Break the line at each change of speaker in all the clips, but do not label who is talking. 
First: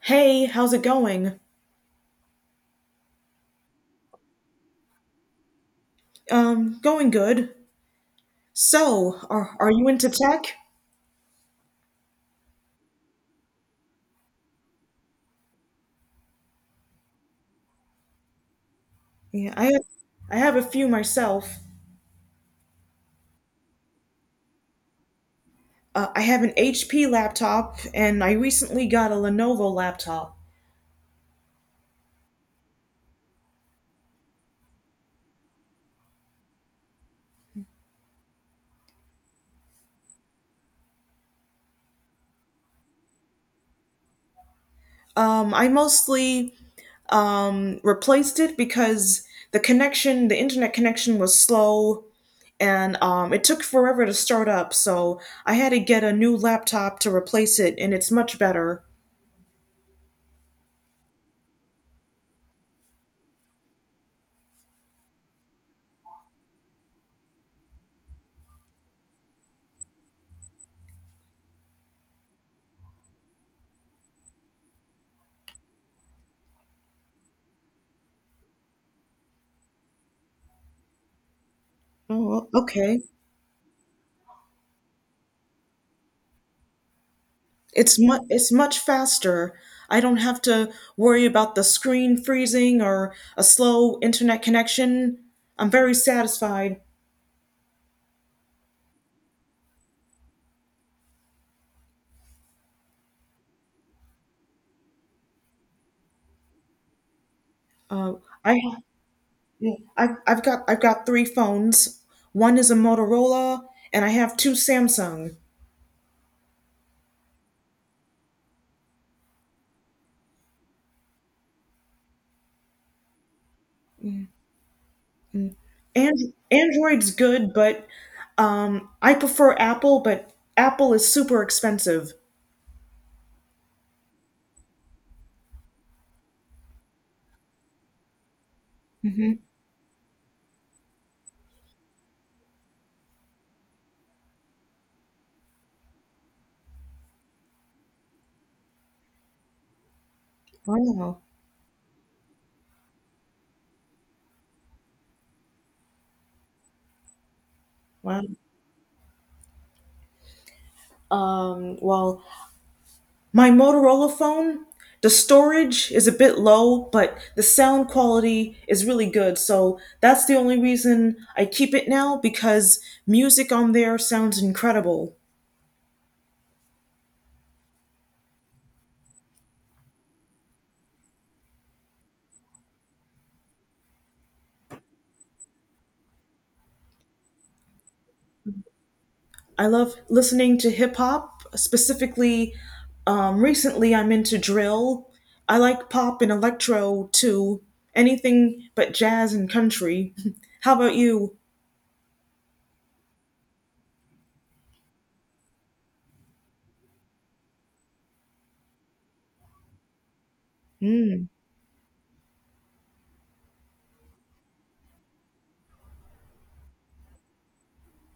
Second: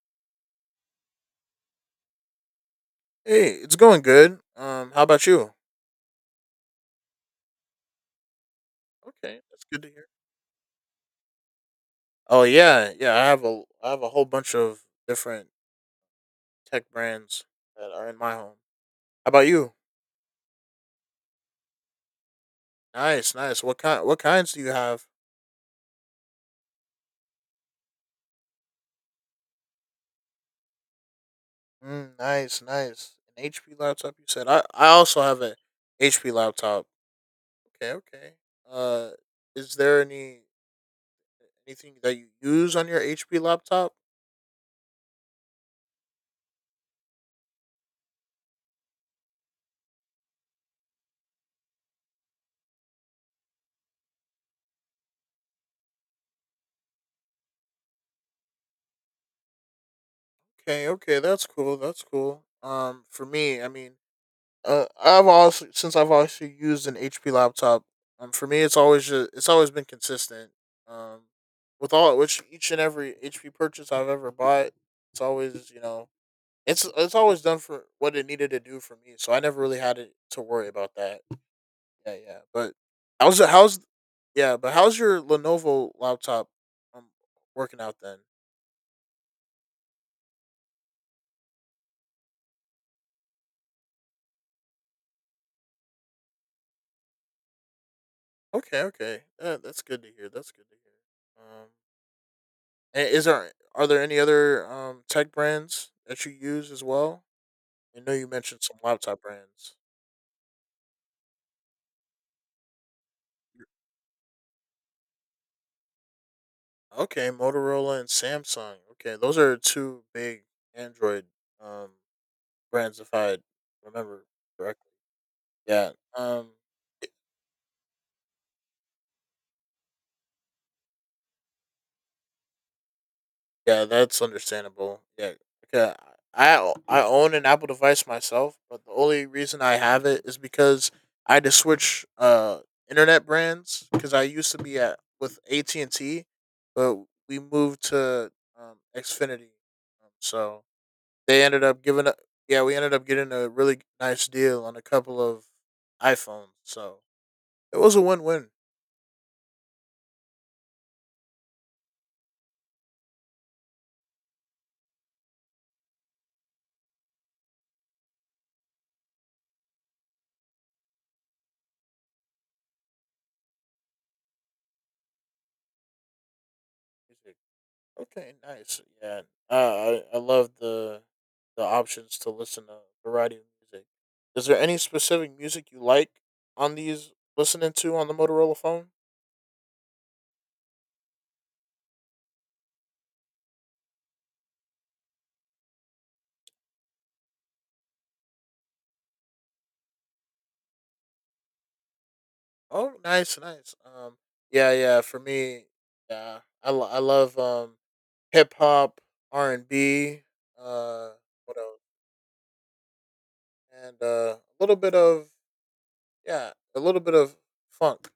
Hey, how's it going?
Hey, it's going good. How about you?
Going good. So,
Okay,
are
that's
are
good
you
to hear.
into tech?
Oh yeah, yeah. I have a whole bunch of different tech brands that are in my home. How about
Yeah,
you?
I have a few myself.
Nice, nice. What kinds do you have?
I have an HP laptop, and I recently got a Lenovo laptop.
Mm, nice, nice. An HP laptop, you said. I also have an HP laptop. Okay, okay. Uh, is there any anything that you use on your HP laptop?
I mostly replaced it because the connection, the internet connection, was slow, and it took forever to start up. So I had to get a new laptop to replace it, and it's much better.
Okay, okay. That's cool. That's cool. For me, I mean. I've also used an HP laptop. For me, it's always it's always been consistent. Um, with all which each and every HP purchase I've ever bought, it's always you know it's always done for what it needed to do for me. So I never really had to, worry about that. Yeah,
Oh,
yeah.
well,
But
okay.
how's it? How's yeah? But how's your Lenovo laptop um working out then?
It's much faster. I don't have to worry about the screen freezing or a slow internet connection. I'm very satisfied.
Okay, okay. Yeah, that's good to hear. That's good to hear. And is there are there any other tech brands that you use as well? I know
Uh,
you
I
mentioned some laptop brands.
I've got three phones. One is a Motorola, and I have two Samsung.
Okay, Motorola and Samsung. Okay, those are two big Android um, brands, if I remember correctly. Yeah.
And
Um,
Android's good, but I prefer Apple. But Apple is super expensive.
Yeah, that's understandable. Yeah, okay. I own an Apple device myself, but the only
Hmm.
reason I have it is because I had to switch internet brands because I used to be at with AT&T and T, but we moved to Xfinity, so
Wow,
they ended up giving up. Yeah, we ended up getting a really nice deal on a couple of iPhones, so it was a
wow.
win win.
Well, my Motorola phone, the storage is a bit low, but the sound quality is really good. So that's the only reason I keep it now because music on there sounds incredible.
Okay, nice. Yeah, I love the options to listen to a variety of music. Is there any specific music you like on these listening to on the Motorola phone?
I love listening to hip hop. Specifically, recently I'm into drill. I like pop and electro too. Anything but jazz and country. How about you?
Oh, nice, nice. Yeah, yeah. For me, yeah, I love hip hop, R and B, uh,
Mm.
what else, and a little bit of yeah, a little bit of funk,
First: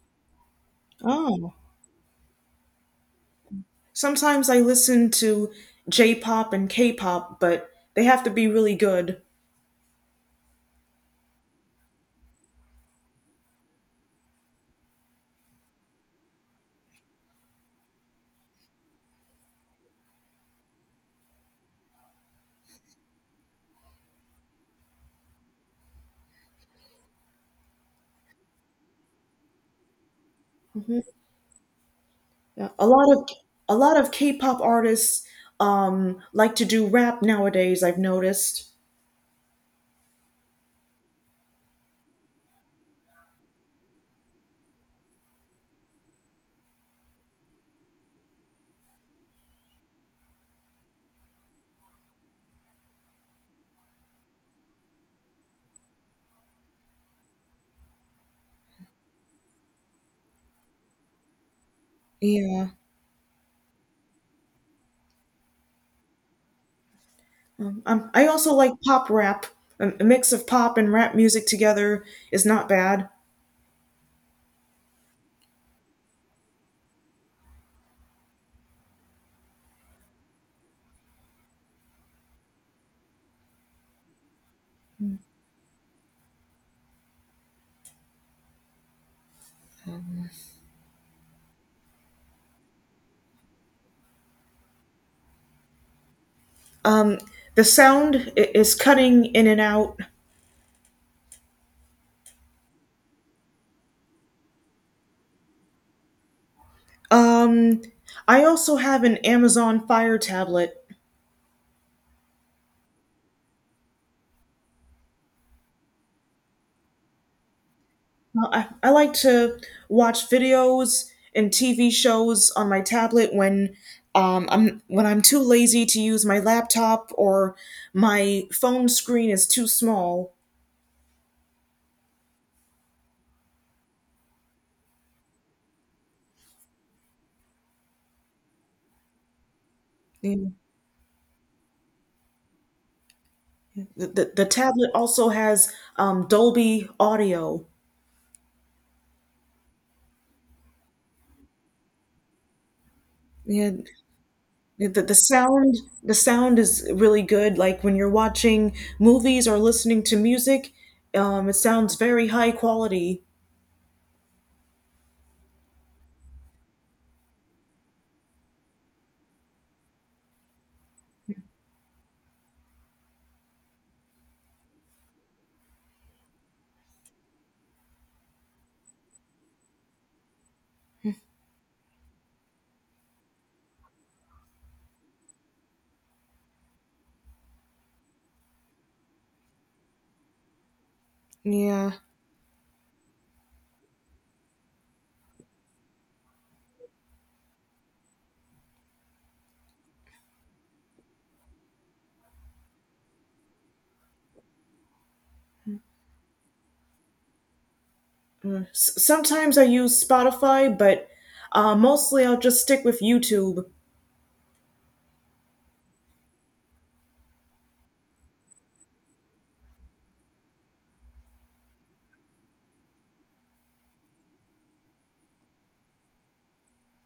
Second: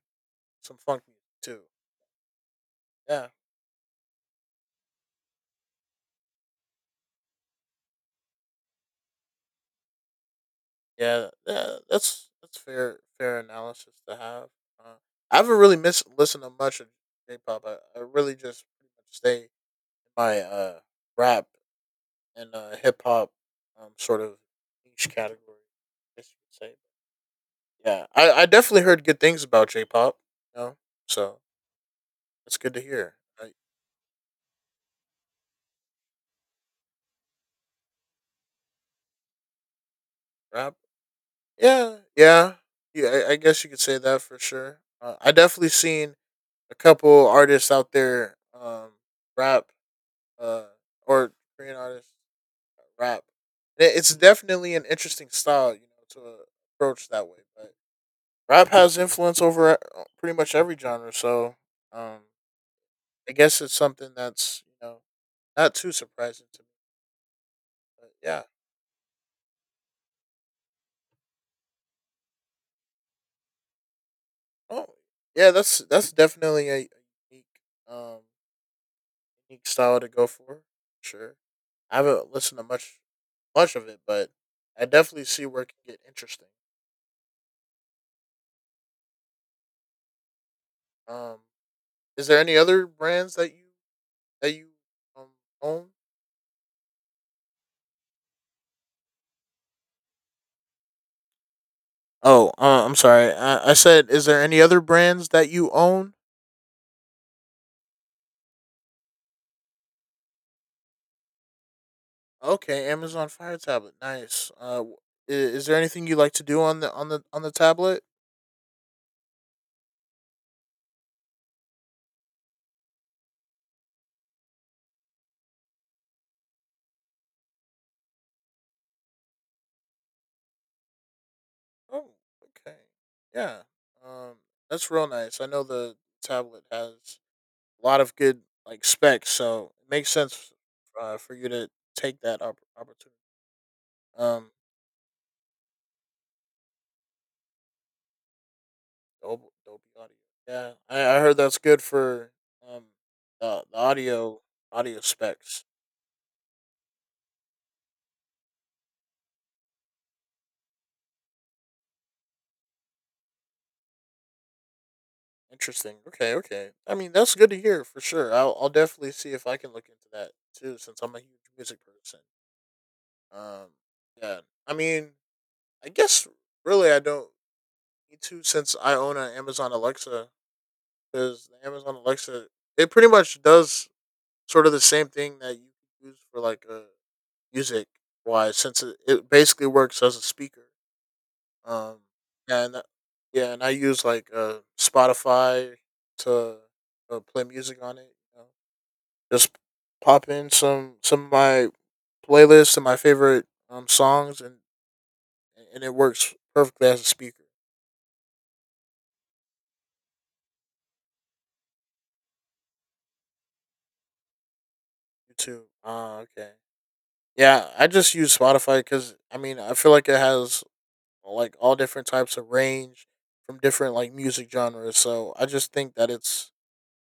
some funk music
Oh.
too. Yeah.
Sometimes I listen to J-pop and K-pop, but they have to be really good.
Yeah, yeah, that's fair analysis to have. Uh, I haven't really missed listened to much of J pop. I really just pretty much stay in my rap and hip hop sort of niche category, I guess you could say. Yeah, I definitely heard good things about J pop. You know,
Mhm.
so it's
Yeah,
good to
a lot
hear.
of
Like,
a lot of K-pop artists like to do rap nowadays. I've noticed.
rap, yeah, yeah, yeah. I guess you could say that for sure. I definitely seen a couple artists out there rap uh, or Korean artists rap. It's definitely an interesting style, you know, to approach that way. But rap has influence over pretty much every genre, so um,
Yeah.
I guess it's something that's, not too surprising to me. But
I
yeah,
also like pop rap. A mix of pop and rap music together is not bad.
oh yeah, that's definitely a unique um unique style to go for. Sure, I haven't listened to much of it, but I definitely see where it can get interesting. Um, is there any other brands that you um, own?
Um, the sound is cutting in and out.
Oh, I'm sorry. I said, is there any other brands that you own?
Um, I also have an Amazon Fire tablet.
Okay, Amazon Fire tablet. Nice. Is there anything you like to do on the on the on the tablet?
Well, I like to watch videos and TV shows on my tablet when I'm too lazy to use my laptop or my phone screen is too small.
Oh, okay. Yeah. Um, that's real nice. I know the tablet has a lot of good like specs, so it makes
Yeah.
sense for you to take that opportunity.
The
Um,
tablet also has Dolby audio.
Dolby Audio. Yeah, I heard that's good for um
Yeah,
the audio
the, the
specs.
sound the sound is really good. Like when you're watching movies or listening to music, it sounds very high quality.
Interesting. Okay, okay. I mean, that's good to hear for sure. I'll definitely see if I can look into that too, since I'm a huge music person. Um, yeah. I mean, I guess really I don't need to since I own an Amazon Alexa because the Amazon Alexa, it pretty much does sort of the same thing that you use for like music wise since it basically works as a speaker.
Yeah.
Um, and yeah, and I use like Spotify to play music on it, you know? Just pop in some of my playlists and my favorite songs, and it works perfectly as a speaker.
Sometimes I use Spotify, but mostly I'll just stick with YouTube.
YouTube. Ah, okay. Yeah, I just use Spotify because I mean I feel like it has like all different types of range from different like music genres. So I just think that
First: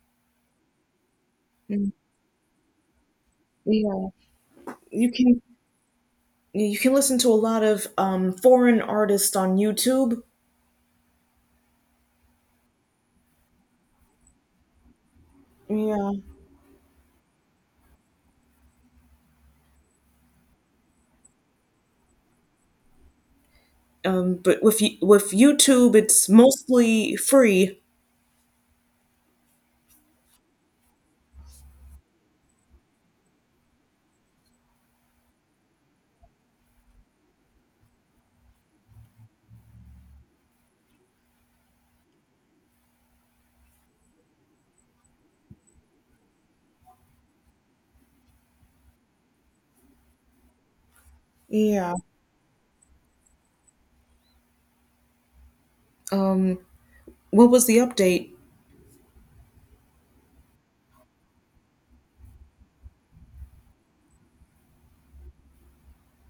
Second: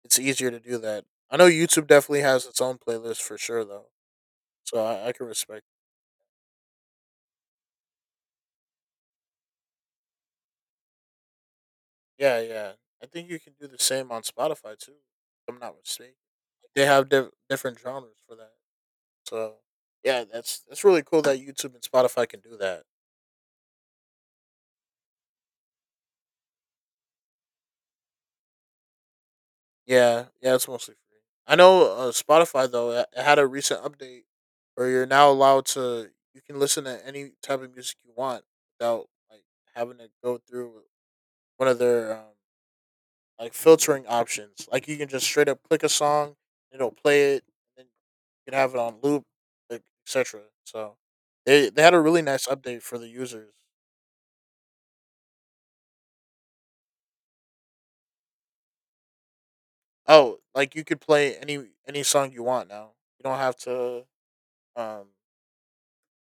it's easier to do that. I know YouTube
Mm.
definitely has its own playlist for sure though.
Yeah.
So
You
I can
can
respect.
you can listen to a lot of foreign artists on YouTube.
Yeah, yeah. I think you can do the same on Spotify too, if I'm not
Yeah,
mistaken. They have different genres for that. So yeah, that's really cool that YouTube and Spotify can do that.
but with YouTube, it's mostly free.
Yeah, yeah. It's mostly free. I know Spotify though. It had a recent update where you're now allowed to, you can listen to any type of music you want without like having to go through one of their like filtering options. Like you can just straight up click a song, it'll play it, and you can have it on loop, like etc. So they
Yeah.
had a really nice update for the users.
Um, what was the update?
Oh, like you could play any song you want now. You don't have to um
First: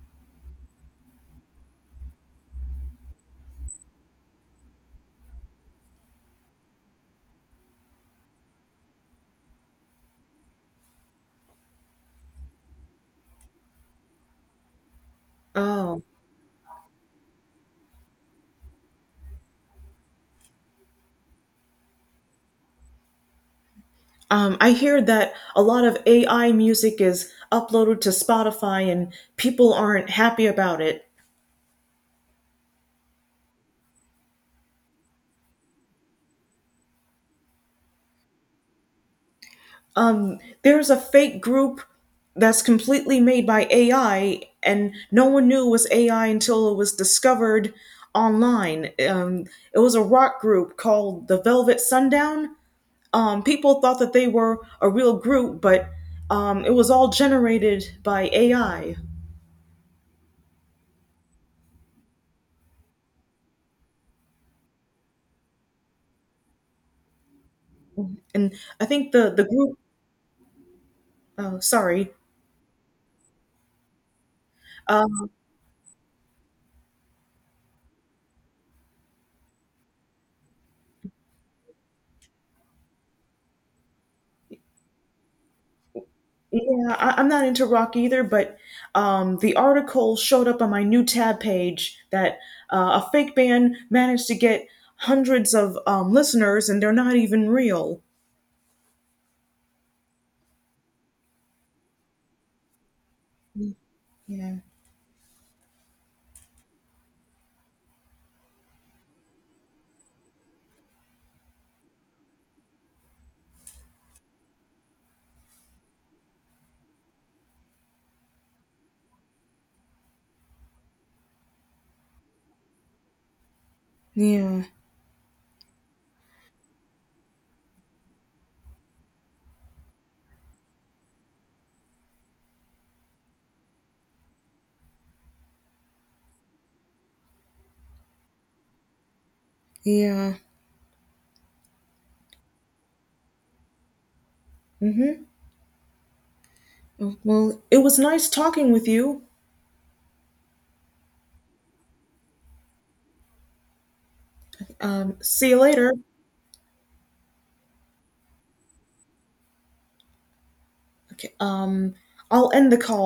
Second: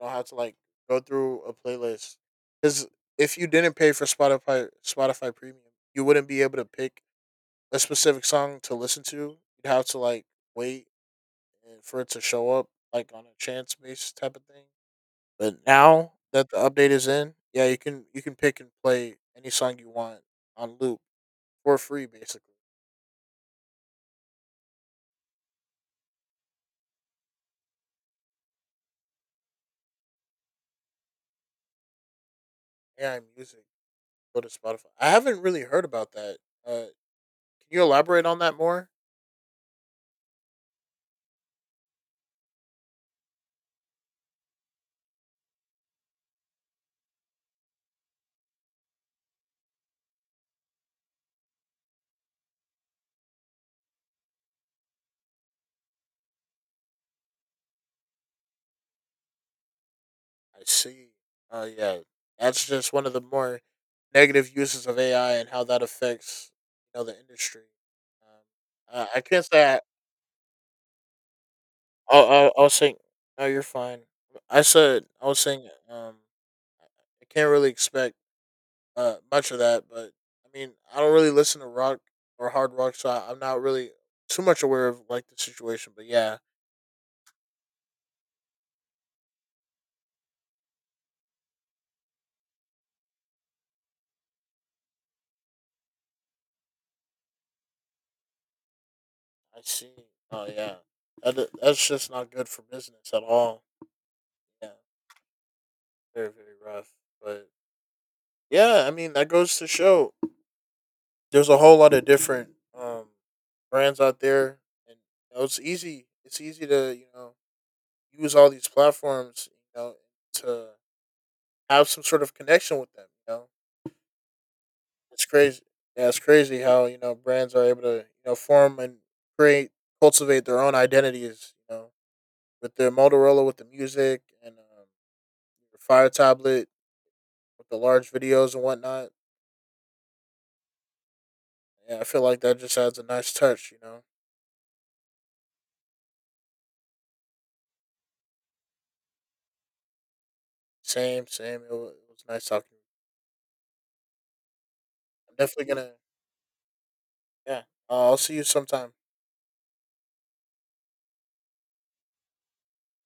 you don't have to like go through a playlist because if you didn't pay for Spotify Premium, you wouldn't be able to pick a specific song to listen to. You'd have to like wait and for it to show up like on a chance based type of thing. But
Oh,
now that the update is in, yeah, you can pick and play any song you want on loop for free, basically.
I hear that a lot of AI music is uploaded to Spotify, and people aren't happy about it.
AI music. Go to Spotify. I haven't really heard about that. Uh, can you elaborate on that more?
There's a fake group that's completely made by AI, and no one knew it was AI until it was discovered online. It was a rock group called the Velvet Sundown. People thought that they were a real group, but it was all generated by AI.
I see. Yeah, that's just one of the more negative uses of AI and how that affects, you know, the industry.
And I think
I
the
can't
group,
say
oh, sorry.
I was saying no, you're fine. I said I
Um.
was saying I I can't really expect much of that, but I mean, I don't really listen to rock or hard rock, so I'm not really too much aware of like the situation. But yeah,
Yeah, I'm not into rock either, but the article showed up on my new tab page that a fake band managed to get hundreds of listeners and they're not even real.
I see. Oh yeah, that, that's just not good for business at all.
Yeah.
Yeah, very rough. But yeah, I mean that goes to show there's a whole lot of different um, brands out there, and you know, it's easy. It's easy to, you know, use all these platforms, you know, to have some sort of connection with them. You know,
Yeah,
it's crazy. Yeah, it's crazy how, you know, brands are able to, you know, form and create, cultivate their own identities. You know, with their Motorola, with the music, and your Fire tablet, with the large videos and whatnot.
yeah.
Yeah, I feel like that just adds a nice touch. You know,
Mm-hmm. Well, it was nice talking with you.
same, same. It was nice talking. I'm
See you
definitely
later.
gonna. Yeah, I'll see you sometime.
Okay, I'll end the call.